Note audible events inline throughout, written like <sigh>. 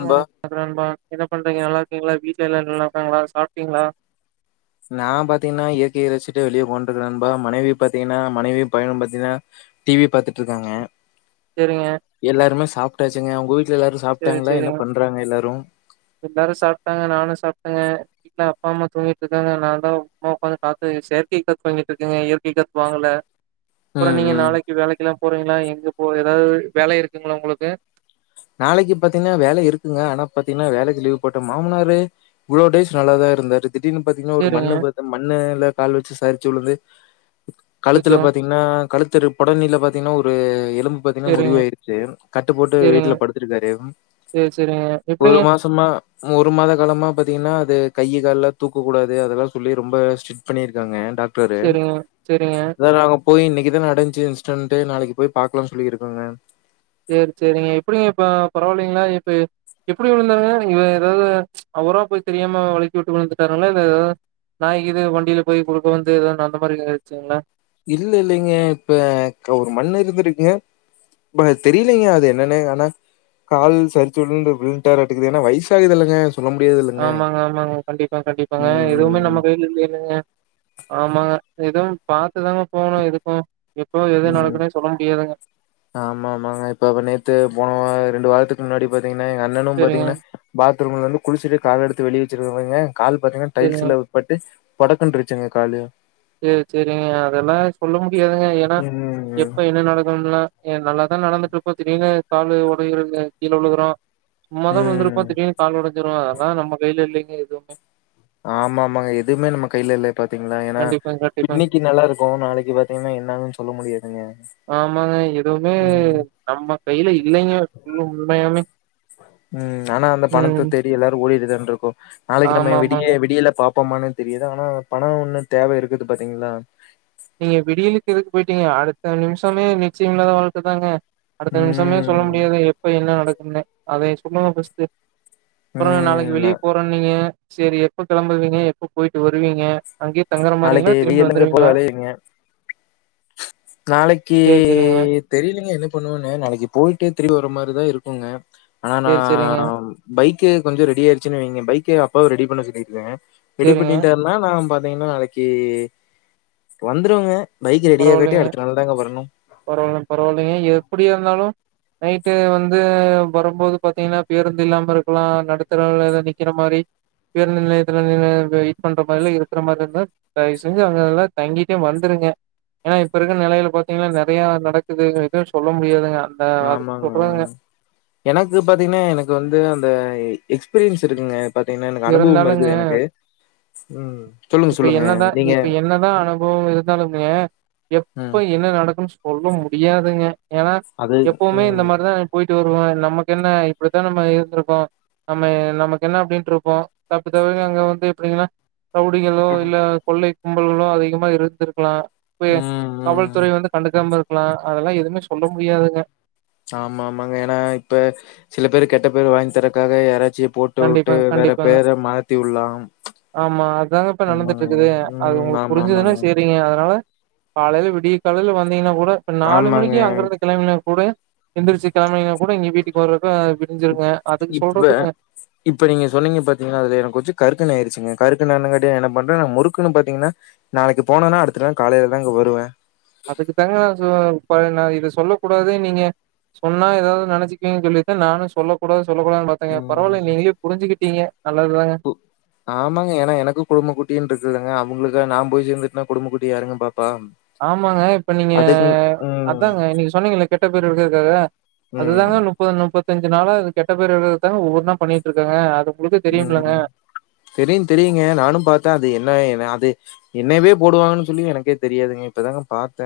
நண்பா நண்பா என்ன பண்றீங்க நல்லா இரு க்கிங்களா வீட்ல எல்லா நல்லா இருக்காங்களா சாப்ட்டீங்களா நா பாத்திங்கன்னா இயற்கைய ரசிச்ட்டு வெளிய போண்ட்டகிறன் நண்பா மனைவி பாத்தீங்கன்னா மனைவியும் பையணும் பாத்தீங்கன்னா டிவி பாத்துட்டு இருக்காங்க எல்லாருமே சாப் ப்டாச்சிங்க உங்க வீட் செரி செரிங்க எல்லாரு சாப்ட்டாங்க நானு சாப்ட்டேங்க வீட்ல அப்பா அம்மா தூங்கிட்டு இருக்காங்க நான்தா சும்மா உக்காந்து காத்து செயற்கை காத்து வாங்கிட்டு இருக்கேங்க இயற்கை காத்து வாங்கல அப்புறம் ம் நீங்க ம் நாளைக்கு வேலைக்கல்லாம் போறீங்களா எங்க இப்போ எதாவது வேல இருக்குங்களா உங்களுக்கு நாளைக்கு பாத்தீங்கன்னா வேல இருக்குங்க ஆனா பாத்தீங்கன்னா வேலைக்கு லீவ் போட்டன் மாமனாரு இவ்ளோ டேஸ் நல்லாதா இருந்தாரு திடீர்னு பாத்தீங்கனா ஒரு சரிங்க. மண்ணு பாத் மண்ணேல கால் வச்சு சரிச்சு உலுந்து கழுத்துல அச்சச்சோ! பாத்திங்கன்னா கழுத்து <unintelligible> பாத்தீங்கன்னா ஒரு ஏ பாத்தீங்கன்னா முறிவு சரிங்க, ஆயிருச்சி கட்டுப்போட்டு சரிங்க. வீட்ல <unintelligible> சரி, சரிங்க. ஒரு எப்படிங்க? மாசமா ஒரு மாத காலமா பாத்தீங்கன்னா அது கை கால்லா தூக்ககூடாது அதெல்லா சொல்லி ரொம்ப ஸ்ட்ரிட் பண்ணியிருக்காங்க டாக் டரு சரிங்க, சரிங்க. அத நாங்கப் போய் இன்னைக்கு தா நடஞ்சு இன்ஸ்டன்ட்டு நாளைக்கு போய் பாக்கலானு சொல்லியிருக்காங்க சேரி சேரிங்க எப்டிங்க இப்ப பரவாயில்லைங்களா இப்ப எப்டி விழுந்தாருங்களா இல்ல ஏதாது ச் அவரா போய் தெரியாம வழுக்கி விட்டு விழுந்துட்டாருங்களா இல்ல ஏதாது நாய்கீய் வண்டியில போய் குறுக்க வந்து ஏதன்னா அந்த மாரியாயிடுச்சுங்களா இல்ல இல்லைங்க இப்ப ஒரு மண் இருந்திருக்குங்க ப தெரிலங்க அது என்னன்னு ஆனா கால் சரிச்சு விழுட்டாரு அட்டுக்குது ஏன்னா வயசு ஆகுது இல்லைங்க ஆமாங்க ஆமாங்க கண்டிப்பாங்க கண்டிப்பாங்க ம் எதுவுமே ம் நம்ம கையில இல்லைலங்க ஆமாங்க எதுவும் பாத்துதாங்க போணும் எதுக்கும் ம் ம் ஆமா ஆமாங்க இப்ப அ நேத்து போனோ ரெண்டு வாரத்துக்கு முன்னாடி பாத் என்ன எங்க அண்ணனும் சேரிங்க பாத்தீங்கன்னா பாத்ரூம்ல இருந்து குளிச்சிட்டு காலெடுத் வெளிய வச்சிருவாங்க கால் பாத்தீங்கன்னா சேரிங்க டைல்ஸ்ல உட்பட்டு படக்கனு இருச்சுங்க காலு சேரி சேரிங்க அதெல்லா சொல்ல மு டியதுங்க ஏன்னா ம். எப்ப என்ன நடக்கணும்ல நல்லா நா நடந்துட்டு இருப்ப திடீர்னு கால் உடைந்து கீழ விழுகுறோம் சும்மா தா ம். விழுந்திருப்போ திடீனு கால் ஒடஞ்சிரும் அதெல்லா நம்ம கைல இல்லிங் எதுவுமே ஆமா ஆமாங்க எதுவுமே நம்ம கையில இல்ல இப்ப <unintelligible> ஏன்னா கண்டிப்பாங்க, கண்டிப்பாங்க. இன்னிக்கு நல்லா இருக்கும் நாளைக்கு பாத்தீங்கன்னா என்னன்னு சொல்ல முடியாதுங்க ஆமாங்க. எதுவுமே ம் <unintelligible> உண்மையாகுமே ம் ஆனா அந்த பணத்த தேடி எல்லாரு ஓடிட்டுதானே இருக்கோ நாளைக்கு நம்ம விடிய ஆமாமாங்க. விடியல பாப் போமான்னு தெரியுது ஆனா பணம் ஒன்னு தேவ இருக்குது பாத்தீங்களா நீங்க விடியிலுக்கு எதுக்கு போயிட்டீங்க அடுத்த நிமிஷமே நிச்சயம் இல்லாத வாழ்க்க தாங்க அடுத்த நிமிஷமே சொல்ல ம். முடியாது எப்ப என்ன நடக் என்ன அத சொல்லுங்க ஃபஸ்டு ம். அப்றோ நாளைக்கு ம். வெளிய போறோனு நீங்க சேரி எப்ப கிளம்புவீங்க எப்ப போயிட்டு வருவீங்க அங்கேயே தங்குற மாரிங்களா? நாளைக்கு திரும்பி வெயிலுங்க போய் வந்துருவீங்களா? <unintelligible> நாளைக்கு சரி, சரிங்க. தெரிலங்க என்ன பண்ணுவன்னு நாளைக்கு போயிட்டு திரும்பி வர்ர மாரி இதுதா இருக்குங்க ஆனா நா சரி, சரிங்க. பைக் பைக்கு கொஞ்சோ ரெடி ஆயிருச்சுைங்க பைக் அப்பாவ ரெடி பண்ண சொல்லிருக்கே ரெடி சரிங்க. பண்ணிட்டாருன்னா நான்பா ங்கன்னா நாளைக்கு வந்துருவங்க பைக் ரெடி ஆகட்டி பரவாயில்லைங்க, அடுத் பரவாயில்ல பரவாயில்லிங்க எப்டியாருந்தாலு நைட்டு வந்து வரும்போது பாத்தீங்கன்னா பேருந்து இல்லாம இருக்கலா நடுத்தெரவுல நிக்கிற மாரி பேருந்து நிலையத்துல வெயிட் பண்ற மாரி எல்லாம் இருக்கிற மாரிலா இருந்தா தயவு செஞ்சு அங்க எல்லா தங்கிட்டே வந்துருங்க ஏன்னா இப்ப இருக்கிற நெலையில பாாரத்தீங்கன்னா நெறைய நடக்குது எதுவு சொல்ல முடியாதுங்க அந்த அதுக்கு ஆமாங்க சொல்றாங்க ம் எனக்கு பாத்தீங்கன்னா எனக்கு வந்து அந்த எ எக்ஸ்பீரியன்ஸ் இருக்குங்க பாத்தீங்கன்னா எனக்கு அனுபவம் இருந்தாலுங்க இருக்குது எனக்கு ம் சொல்லுங்க இப்ப சொல்லுங்க என்னதா நீங்க இப்ப என்னதா அனுபவ இருந்தாலுங்க எப்ப ம் என்ன நடக்குனு சொ சொல்ல முடியாதுங்க ஏன்னா அது எப்பவுமே இந்த ம் மாரிதா போயிட் ருவோ நமக்கு என்ன இப்டித்தா நம்ம இருந்திருப்போ நம்ம நமக்கு என்ன அப்டின்றுக் ஓ தப்பி தவறி அங்க வந்து எப்டிங்கன்னா ரவுடிகளோ இல்ல கொள்ளை கும்பலுகளு அதிகமா இருந்திருக்கலா இப்ப ம் ம் காவல்துறை வந்து கண்டுக்காம இரு லா அதெல்லா எதுவுமே சொல்ல முடியாதுங்க ஆமா ஆமாங்க ஏன்னா இப்ப சில பேர் கெட்ட பேர் வாங்கி தரக்காக யாரா கண்டிப்பாங்க கண்டிப்பாங்க விடலாம். ஆமா அதுதாங்க இப்ப நடந்துட்டு ஆமாங்க. இருக்குது அது ம். உங்களுக்கு புரிஞ்சதுன்னா ஆமாமாங்க. ஆமாங்க. செரிங்க அதனால காலைல விடிய காலையல வந் இருந்திங்கனா கூட நாலு ஆமாங்க. மணிக்கு அங்கருந்து கிழமினா கூட எந்திரிச்சி கிளம்ப்னிங்ன்னா கூட இங்க வீட்டுக்கு வர அ விடிஞ்சிருங்க அதுக்கு இப்ப சொல்றதுங்க இப்ப நீங்க சொன்னீங்க பாத்தீங்களா அதுல எனக்கு கொச்சு கருத்துனு ஆயிச்சுங்க கருக்குண என்னகேட்டா என்ன பண்றே முறுக்குன்னு பாத்தீங்கன்னா நாளைக்கு போனேனா அடுத்த நா காலைலதாங்க வருவே அதுக்குதாங்க நா சொ ற த இது சொல்லக் கூடாது நீங்க சொன்னா ஒதாவது நெனைச்சக்கீன்னு சொல்லிதா நானு சொல்ல கூடாது சொல்லகூடாதுனு பாத்தங்க பரவாலங் நீங்ளே புஞ்சுகிட் ங்க உ ஆமாங்க ஏனா எனக்கு குடும்ப குட்டினு இருக்குதுங்க அவங்ளுக் கு நா போய்சேர்ந்துட்னா குடும்பகுட்டிய யாருங்க பா ஆமாங்க இப்ப நீங்க ம். அதாங்க நீங்க சொன்னீங்கல கெட்ட பேர் எருக்குறதுக்காக அதுதாங்க ம். நுப்பது நுப்பது லு அஞ்சுனாலா அது கெட்ட பேரு எடுக்கறத்தாங்க ஒவ்வொன்னா பண்ணிட்டு இருக்காங்க அது உங்களுக்கு தெரியும்லங்க ம் தெரியும் தெரியுங்க நானும் பாத்தேன் அது என்னன அது என்னவே போடுவாங்கன்னு சொல்லி எனக்கே தெரியாதுங்க இப்பதாங்க பாத்தே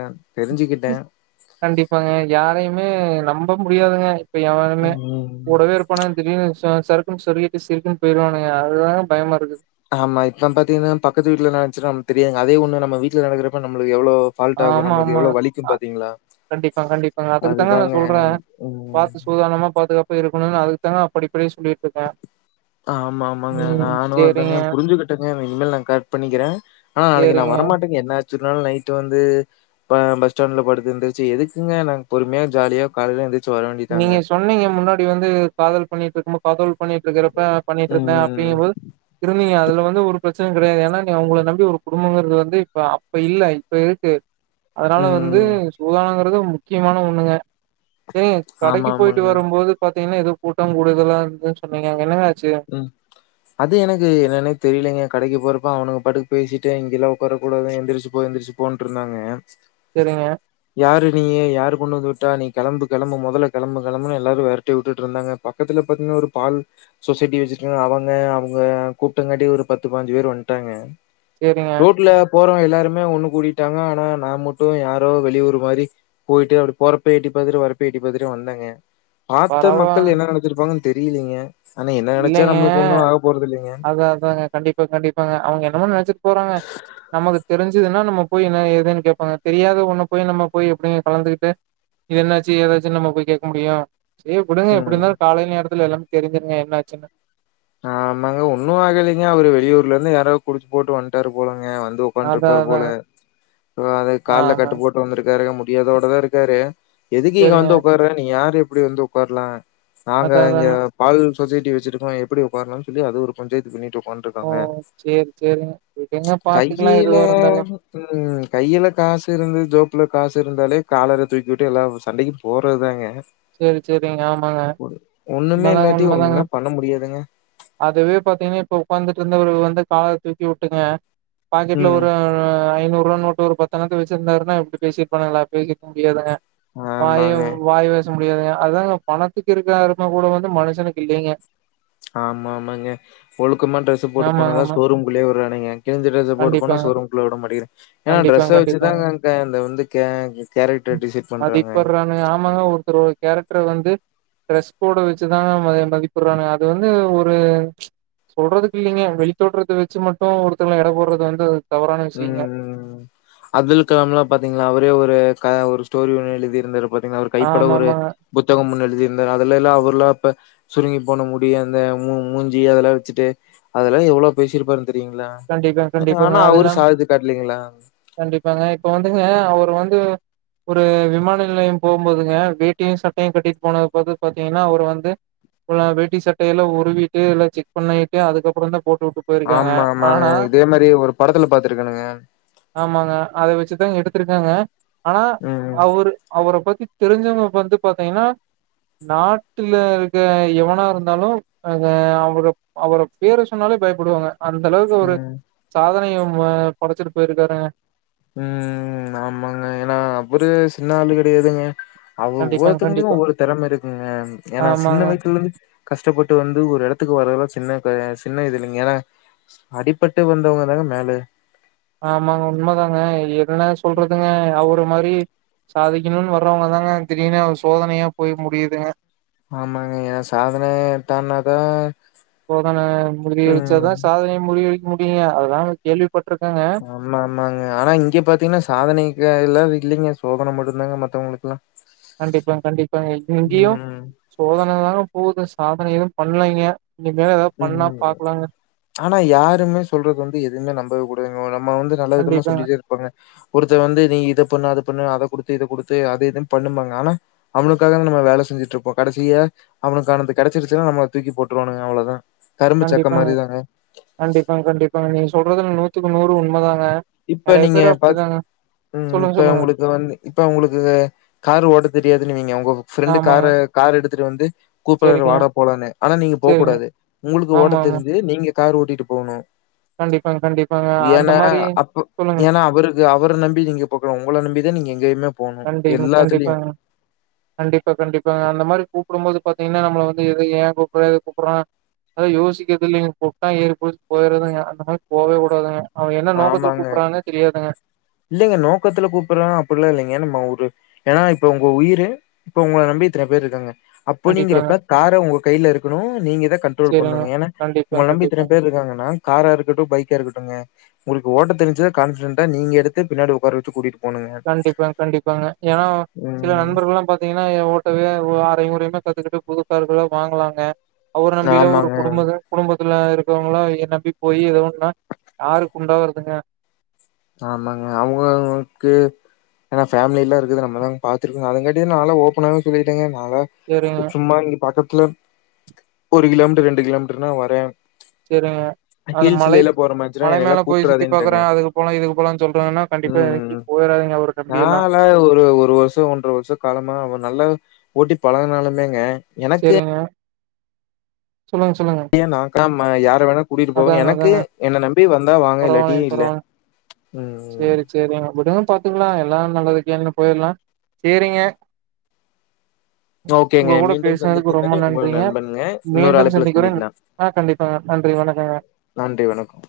கண்டிப்பாங்க யாரையுமே நம் நம்ப முடியாதுங்க இப்ப யாருமே ம். கூடவேயிருப்பானுங்க திடீர்னு ச சறுக்குனு சொருவிட்டு சிருக்குனு போயிடுவானுங்க அதுதாங்க பயமா இருக்கு ஆமா இப்ப பாத்தீங்கன்னா பக்கத்து வீட்ல என்னா நடந்துச்சுனு நமக் தெரியாதுங்க அதே ஒண்ணு நம்ம வீட்ல நடக்கிறப்ப நம்மளுக்கு எவ்வளோ ஃபால்ட் ஆகும், ஆமா நம்மளுக்கு ஆமா எவ்வளோ வலிக்கும் பார்த்தீங்களா? கண்டிப்பா கண்டிப்பாங்க அதுக்கு தாங்க நான் அதுதாங்க. சொல்றேன் ம். பாத்து சூதானமா பாதுகாப் போய் இருக்கணுன்னு அதுக்கு தாங்க அப்படி இப்படி சொல்லிட்டு இருக்கன் ஆமா ஆமாங்க நாணும் அதாங்க புரிஞ்சுக்கிட்டங்க இனிமேல் நான் கரட் பண்ணிக்கிறேன் ஆனா நாளைக்கு நான் சரிங்க வரமாட்டேங்க என்ன ஆ ச்சினாலும் நைட்டு வந்து ப பஸ் ஸ்டாண்ட்ல படுத்து எந்திருச்சு எதுக்குங்க நாங்க பொறுமையா ஜாலியா காலையில எந்திருச் நீங்க சொன்னீங்க முன்னாடி வந்து காதல் பண்ணிட்டு இருக்க காதல் பண்ணிட்டு இருக்கறப்ப பண்ணிட்டு இருந்தேன் ம். அப்டிங்கம் போது இருந்தீங்க அதுல வந்து ஒரு பிரச்சன கெடையாது ஏன்னா நீ உங்கள நம்பி ஒரு குடும்பங்கிறது வந்து இப்ப அப்ப இல்ல இப்ப இருக்கு அதனால வந்து ம். சூதானங்கி றது முக்கியமான ஒண்ணுங்க செரிங் ஆமா, கடைக்கு போய்ட்டு ஆமாங்க. வரும்போது பாத்தீங்கன்னா எது கூட்டம் கூடுதலா இருக்கு சொன்னீங்க அங்க என்னங்க ஆச் ம் அது எனக்கு என்னன்னே தெரியலங்கே கடைக்கு போற ப்ப அவனுங்க பாட்டுக்கு பேசிட்டு இங்கேல்லாம் உக்கர கூடாது எந்திரிச்சி போ எந்திரிச்சி போன்ட்டு இருந்தாங்க சரிங்க யாரு நீயு யாரு கொண்ணு வந்து விட்டா நீ கெளம்பு கெளம்பு மொதல்ல கெளம்பு கெளம்புனு எல்லாரயும் வெரட்டி உட்டுட்டு இருந்தாங்க பக்கத்துல பாத்தீங்கன்னா ஒரு பால் சொசைட்டி வச்சிட்டுரு அவங்க அவுங்க கூப்டாங்காட்டி ஒரு பத்து பாஞ்சு பேரு வண்ட்டாங்க சேரிங்க போறவங்க எல்லாருமே ஒண்ணு கூடிட்டாங்க ஆனா நா மட்டும் யாரோ வெளியூர் மாரி போயிட்டு அப்டி போறப்ப எட்டி பாக்கற வரப்ப எட்டி பாத்துட்டே வந்தேங்க பாத்த பரவா மக்கள் என்ன நெனைச்சிருப்பாங்கனு தெரியிலைங்க இல்லைங்க அதான் அதாங்க கண்டிப்பா கண்டிப்பாங்க அவுங்க என்னமோ நெனச்சிட்டு போறாங்க நமக்கு தெரிஞ்சுதுன்னா நம்ம போய் என்ன ஏதுன்னு கேப்பாங்க தெரியாத ஒண்ணு போய் நம்ம போய் எப்டிங்க கலந்துகிட்டு என்னாச்சி ஏதாச்சினு நம்ம போய் கேக்க முடியும் சரி விடுங்க எப்டி ம். இருந்தாலும் காலை நேரத்துல எல்லாமே தெரிஞ்சிருங்க என்ன ஆச் சின்னு ஆ ஆமாங்க ஒன்னும் ஆகலைங்கா அவரு வெளியூர்ல இருந்து யாரோ குடிச்சு போட்டு வண்ட்டாரு போல ங்க வந்து அதா உக்கன்ட்ருபாரு போல அதாங்க <unintelligible> கால்ல ஆமா கட்டு போட்டு வந்திருக்காரு புடியதோட தா இருக்காரு எதுக்கு இங்க சரிங்க வந்து உட்காறரு நீங்க யாரு இப்டி வந்து உட்காரலா நாங்க அதா இங்க அதாங்க பால் பேசிட்டு வச்சிருக்கோ எப்புடி உக் பார்ரானு சொல்லி அது ஒரு பஞ்சாயத்து பண்ணிடோ ஓ வன்ட்ருகாங்க சேரி சேரிங்க விடுங்க பாத்துக்கலா கையில எதுவா இருந்தாலு ம் கையில காசு இருந்து ஜோப் <unintelligible> காசு இருந்தாலே காலரை தூக்கிவிட்டு எல்லா சண்டைக்கு போறதுதாங்க சேரி சேரிங்க ஆமாங்க ஒண்ணுமே உன்மதாங்க இல்லாட்டி உண்மதாங்க ஒண்ணுமே பண்ண முடியாதுங்க. அதுவே பார்த்தீங்கன்னா இப்ப உட்காந்துட்டு இருந்தவ வந்து கால தூக்கி வுட்டுங்க பாக்கெட்ல ம். ஒரு ஐநூறு ருவா நோட்டு ஒரு பத்தனைத்தை வச்சிருந்தாருன்னா இப்டி பேசினுப்பாங்களா பேசிக்க முடியாதுங்க வாயு ஆமாங்க. வாயுவ முடியாதுங்க அதாங்க பணத்துக்கு இருக்கரும கூட வந்து மனுஷனுக்கு இல்லங்க ஆமா ஆமா இங்க ஒழுக்கமா டிரஸ் போட்டு ஆமாங்க போனதா ஆமா ஷோரூம்குள்ளயே விடுறானுங்க கிழி்ஞ்ச டிரெஸ் போட்டு போனா கண்டிப்பாங்க ஷோரூம்குள்ள விட மாட்டேிறேங்க ஏன்னா கண்டிப்பாங்க டிரரெஸை கண்டிப்பாங்க வச்சுதாங்க அ இந்த வந்து க கேரக்டர் ம். டிசைட் பண்றாங்க மதிப்பிடுறானுங்க ஆமாங்க ஒருத்தரோட கேரக்டர வந்து டீரஸ்கோடவச்சுதாங் மதிப்பிடுறானுங்க அது வந்து ஒரு ஒரு சொல்றதுக்கு இல்லைங்க வெளித்தோட்றத்த வச்சு மட்டு ஒருத்தர எட போடுறது வந்து தவறான ம் விஷயங்க ம் அப்துல் கலாம்லா பாத்தீங்களா அவரே ஒரு வே காய ஒரு ஸ்டோரி ஒன்னு எழுதியிருந்தரு பாத்தீங்கன்னா அவர் கைப்பட ஆமா ஒரு ஆமாங்க புத்தகம் ஒன்னு எழுதி அந்த நாளல்லா அவர்ல்லா ப சுருங்கி போன முடிய அந்த மூ மூஞ்சி அதெல்லா வச்சுட்டு அதெல்லா எவளோ பேசிருப்பாரு கண்டிப்பா கண்டிப்பாங்க அதெல்லா சாதிச்சு காட்டலீங்களா? கண்டிப்பாங்க இப்போ வந்துங்க ஏங்க அவர் வந்து ஒரு விமான நிலையம் போகும்போதுங்க வேட்டியு சட்டையு கட்டிட்டு போனது பாத்தீங்கன்னா அவர் வந்து வேட்டி சட்டையல்லா உருவிட்டெல்லு செக் பண்ணிட்டு அதுக்கப்ற தா போட்டு வுட்டு போயிருக்காங்க ஆமா ஆமாங்க இதே மாரி ஒரு படத்துல பாத்துருக்கணுங்க ஆமாங்க. அத வச்சுதா எடுத்திருக்காங்க ஆனா ம், அவரு அவர பத் தெரிஞ்சவங்க வந்து பார்த்தீங்கன்னா நாட்டுல இருக்க எவனா இருந்தாலு அ அவ அவர பேர சொன்னாலே பயப்படுவாங்க அ அந்த அளவுக்கு ஒரு ம். சாதனையு ம படைச்சிட்டு போயிருக்காருங்க ம் ஆமாங்க ஏன்னா அவரு சின்ன ஆள் கெடையாதுங்க அவ கண்டிப்பாங்க, ஒவ்வொருத்தவங்கையு கண்டிப்பா. ஒவ்வொரு தெறமை இருக்குங்க ஏன்னா ஆமாங்க. சின்ன வயசலந்து கஷ்டப்பட்டு வந்து ஒரு எடத் இதுக்கு வரறதுல்லா சின்ன ப சின்ன இது இல்லிங்க ஏன்னா அடிப்பட்டு வந்தவங்க தாங்க மேல ஆமாங்க உண்மை தாங்க என்ன சொல்றதுங்க அவுரு இந்த மாதிரி சாதிக்கணும்னு வர்றவங்க தாங்க திடீனு சோதனையா போய் முடியுதுங்க ஆமாங்க ஏ சாதனை தானாதான் சோதனை முறியடிச்சா தா சாதனை முறியடி முடியும் அது தா கேள்வி ஆமா ஆமாங்க ஆனா இங்க பாத்தீங்கன்னா சாதனை எல்லா இல்லிங்க சோதனை மட்டுதாங்க மத்தவங்ளுக்குலாம் கண்டிப்பா கண்டிப்பா இங்கேயும் ம், சோதனை தாங்க போது சாதனை ஏதும் பண்லைங்க இனிமேல் ஏதாவது பண்ணா ம் பாக்கலாங்க ஆனா யாருமே சொல்றது வந்து எதுவுமே நம்பவே கூடாதுங்க நம்ம வந்து நல்ல விதமா கண்டிப்பாங்க சொல்லிடே இருப்போங்க ஒருத்தன் வந்து நீ இத பண்ணு அது பண்ணு அத கொடுத்து இத குடுத்து அதே இது பண்ணுன்பாங்க ஆனா அவனுக்காக தா நம்ம வேலை செஞ்சிட்டு இருப்போம் கடைசியா அவனுக்கானது கடைச்சிருச்சு நா நம்மள தூக்கி போட்டுருவானுங்க அவ்ளோதா கண்டிப்பாங்க கண்டிப்பாங்க கண்டிப்பங்க நீ சொல் றது நூற்றுக்கு நூறு உண்மை தா இப்ப நீங்க பா ம் சொல்லுங்க இப்ப சொல்லுங்க உங்களுக்கு வந்து இப்ப உங்களுக்கு காரு ஓட்ட தெரியாதுனு வைங்க உங்க ஃப்ரெண்டு ஆமாங்க காரு கார் எடுத் துட்டு வந்து கூப்டாரு சரிங்க வாட போலானு ஆனா நீங்க போ சரிங்க கூடாது உங்களுக்கு ஓட்ட ஆமா ஆமா தெரிஞ்சு நீங்க கார் ஓட்டிட்டு போனும் கண்டிப்பாங்க கண்டிப்பாங்க அந்த மாரி அப்ப சொல்லுங்க ஏன்னா அவருக்கு அவர நம்பி நீங்க போக்கூடாது உங்கள நம்பி தா நீங்க எங்க இல்லம் கண்டி கண்டிப்பாங்க கண்டிப்பா கண்டிப்பாங்க அந்த மாரி கூப் கூடும்போது பாத்தீங்கன்னா நம்மள வந்து எது ஏன் கூப்பிடுறா எதுக்கு கூப்பிடுறா அது யோசிக்கிறது இல்லிங்க கூப்டா ஏறி புடிச்சி போய்டுறதுங்க அந்த மாரி போகவே கூடாதுங்க அவன் என்ன நோக்கத்துல கூப்படுறான்னு தெரியாதுங்க இல்லிங்க நோக்கத்துல கூப்பிடுறா அப்டில்லா இல்லிங்க நம்ம ஒரு ஏன்னா இப்ப உங்க உயிரு இப்ப உங்கள நம்பி இத்தன பேரு இருக்காங்க கண்டிப்பாங்க. அப்டிங்கிறப்ப காரு உங்க கையில இருக்கணும் நீங்க தா கண்ட்ரோல் சரிங்க. பண்ணுங்க ஏன்னா கண்டிப்பா, உங்க நம்பி இத்தன கண்டிப்பாங்க. பேரு இருக்காங்கன்னா காரா இருக்கட்டும் பைக்கா இருக்கட்டும்ங்க உங்களுக்கு ஓட்ட தெரிஞ்ச கான்பிடெண்டா நீங்க எடு த்து பின்னாடி உக்கார வச்சு கூட்டிட்டு கண்டிப்பா கண்டிப்பாங்க ஏனா அ சில ம். நண்பர்களுலா பாத்தீங்கன்னா ஓட்டவே ஆ <unintelligible> முறைனா கத்துக்கிட்டு புது கார்ல வாங்கலாங்க அவர நம்பில ஒரு ஆமாங்க, குடும்ப குடும்ப த்துல இருக்கவங்களா இத நம்பி போயி எதாஒன்னா யாருக்குண்டோ வருதுங்க ஆமாங்க அவுங்கவுங்களுக்கு ஏனா ஃபேமிலிலா இருக்குது நம்மதா பாத்திருக்கங்க அதுங்காட்டியும் நால ஓபனாவே சொல்லிட்டேங்க நால சரிங்க, சும்மா இங்க பாக்க கிளப் ஒரு கிலோமீட்டர் ரண்டு கிலோமீட்டர்னா வரேன் செரிங்க அது மலை ஹில்ஸ்லலாம் போற மாரிச்சுன்னா மலை மேல என்னையெல்லாம் போயி சுத்தி கூப்பிட்டுறாதேன்ட்டேங்க. பாக்குறேன் அதுக் ம் ம் ம் போயிறாதீங்க அவர நம்பி எல்லா நாலா ஒரு ஒரு வருஷோ ஒன்ற வருஷோ காலமா அவன் நல்லா கு ஓட்டி பழகுனாலுமேங்க எனக்கு செரிங்க சொல்லுங்க சொல்லுங்க மா யாரு வேணா கூட்டிட்டு போவ அதாங்க எனக்கு அதாங்க என்ன நம்பி வந்தா வாங்க இல்லாட்டி பரவால்லைங்க இல்ல பரவால்ல ம் ம் பாத்துகலா எல்லா நல்லதுகேனு போயிர்லா செரிங்க உங்க ஓகேங்க. கூட மீண்டும் பேசுனதுக்கு சந்திக்கும் ரொம்ப வரை உங்கள் நன்றிங்க நண்பன்ங்க. இன்னொரு மீண்டும் அழைப்புல சந்திக்கிற சந்திக்கலாம். ஆ கண்டிப்பா நன்றி வணக் நன்றி வணக்கம்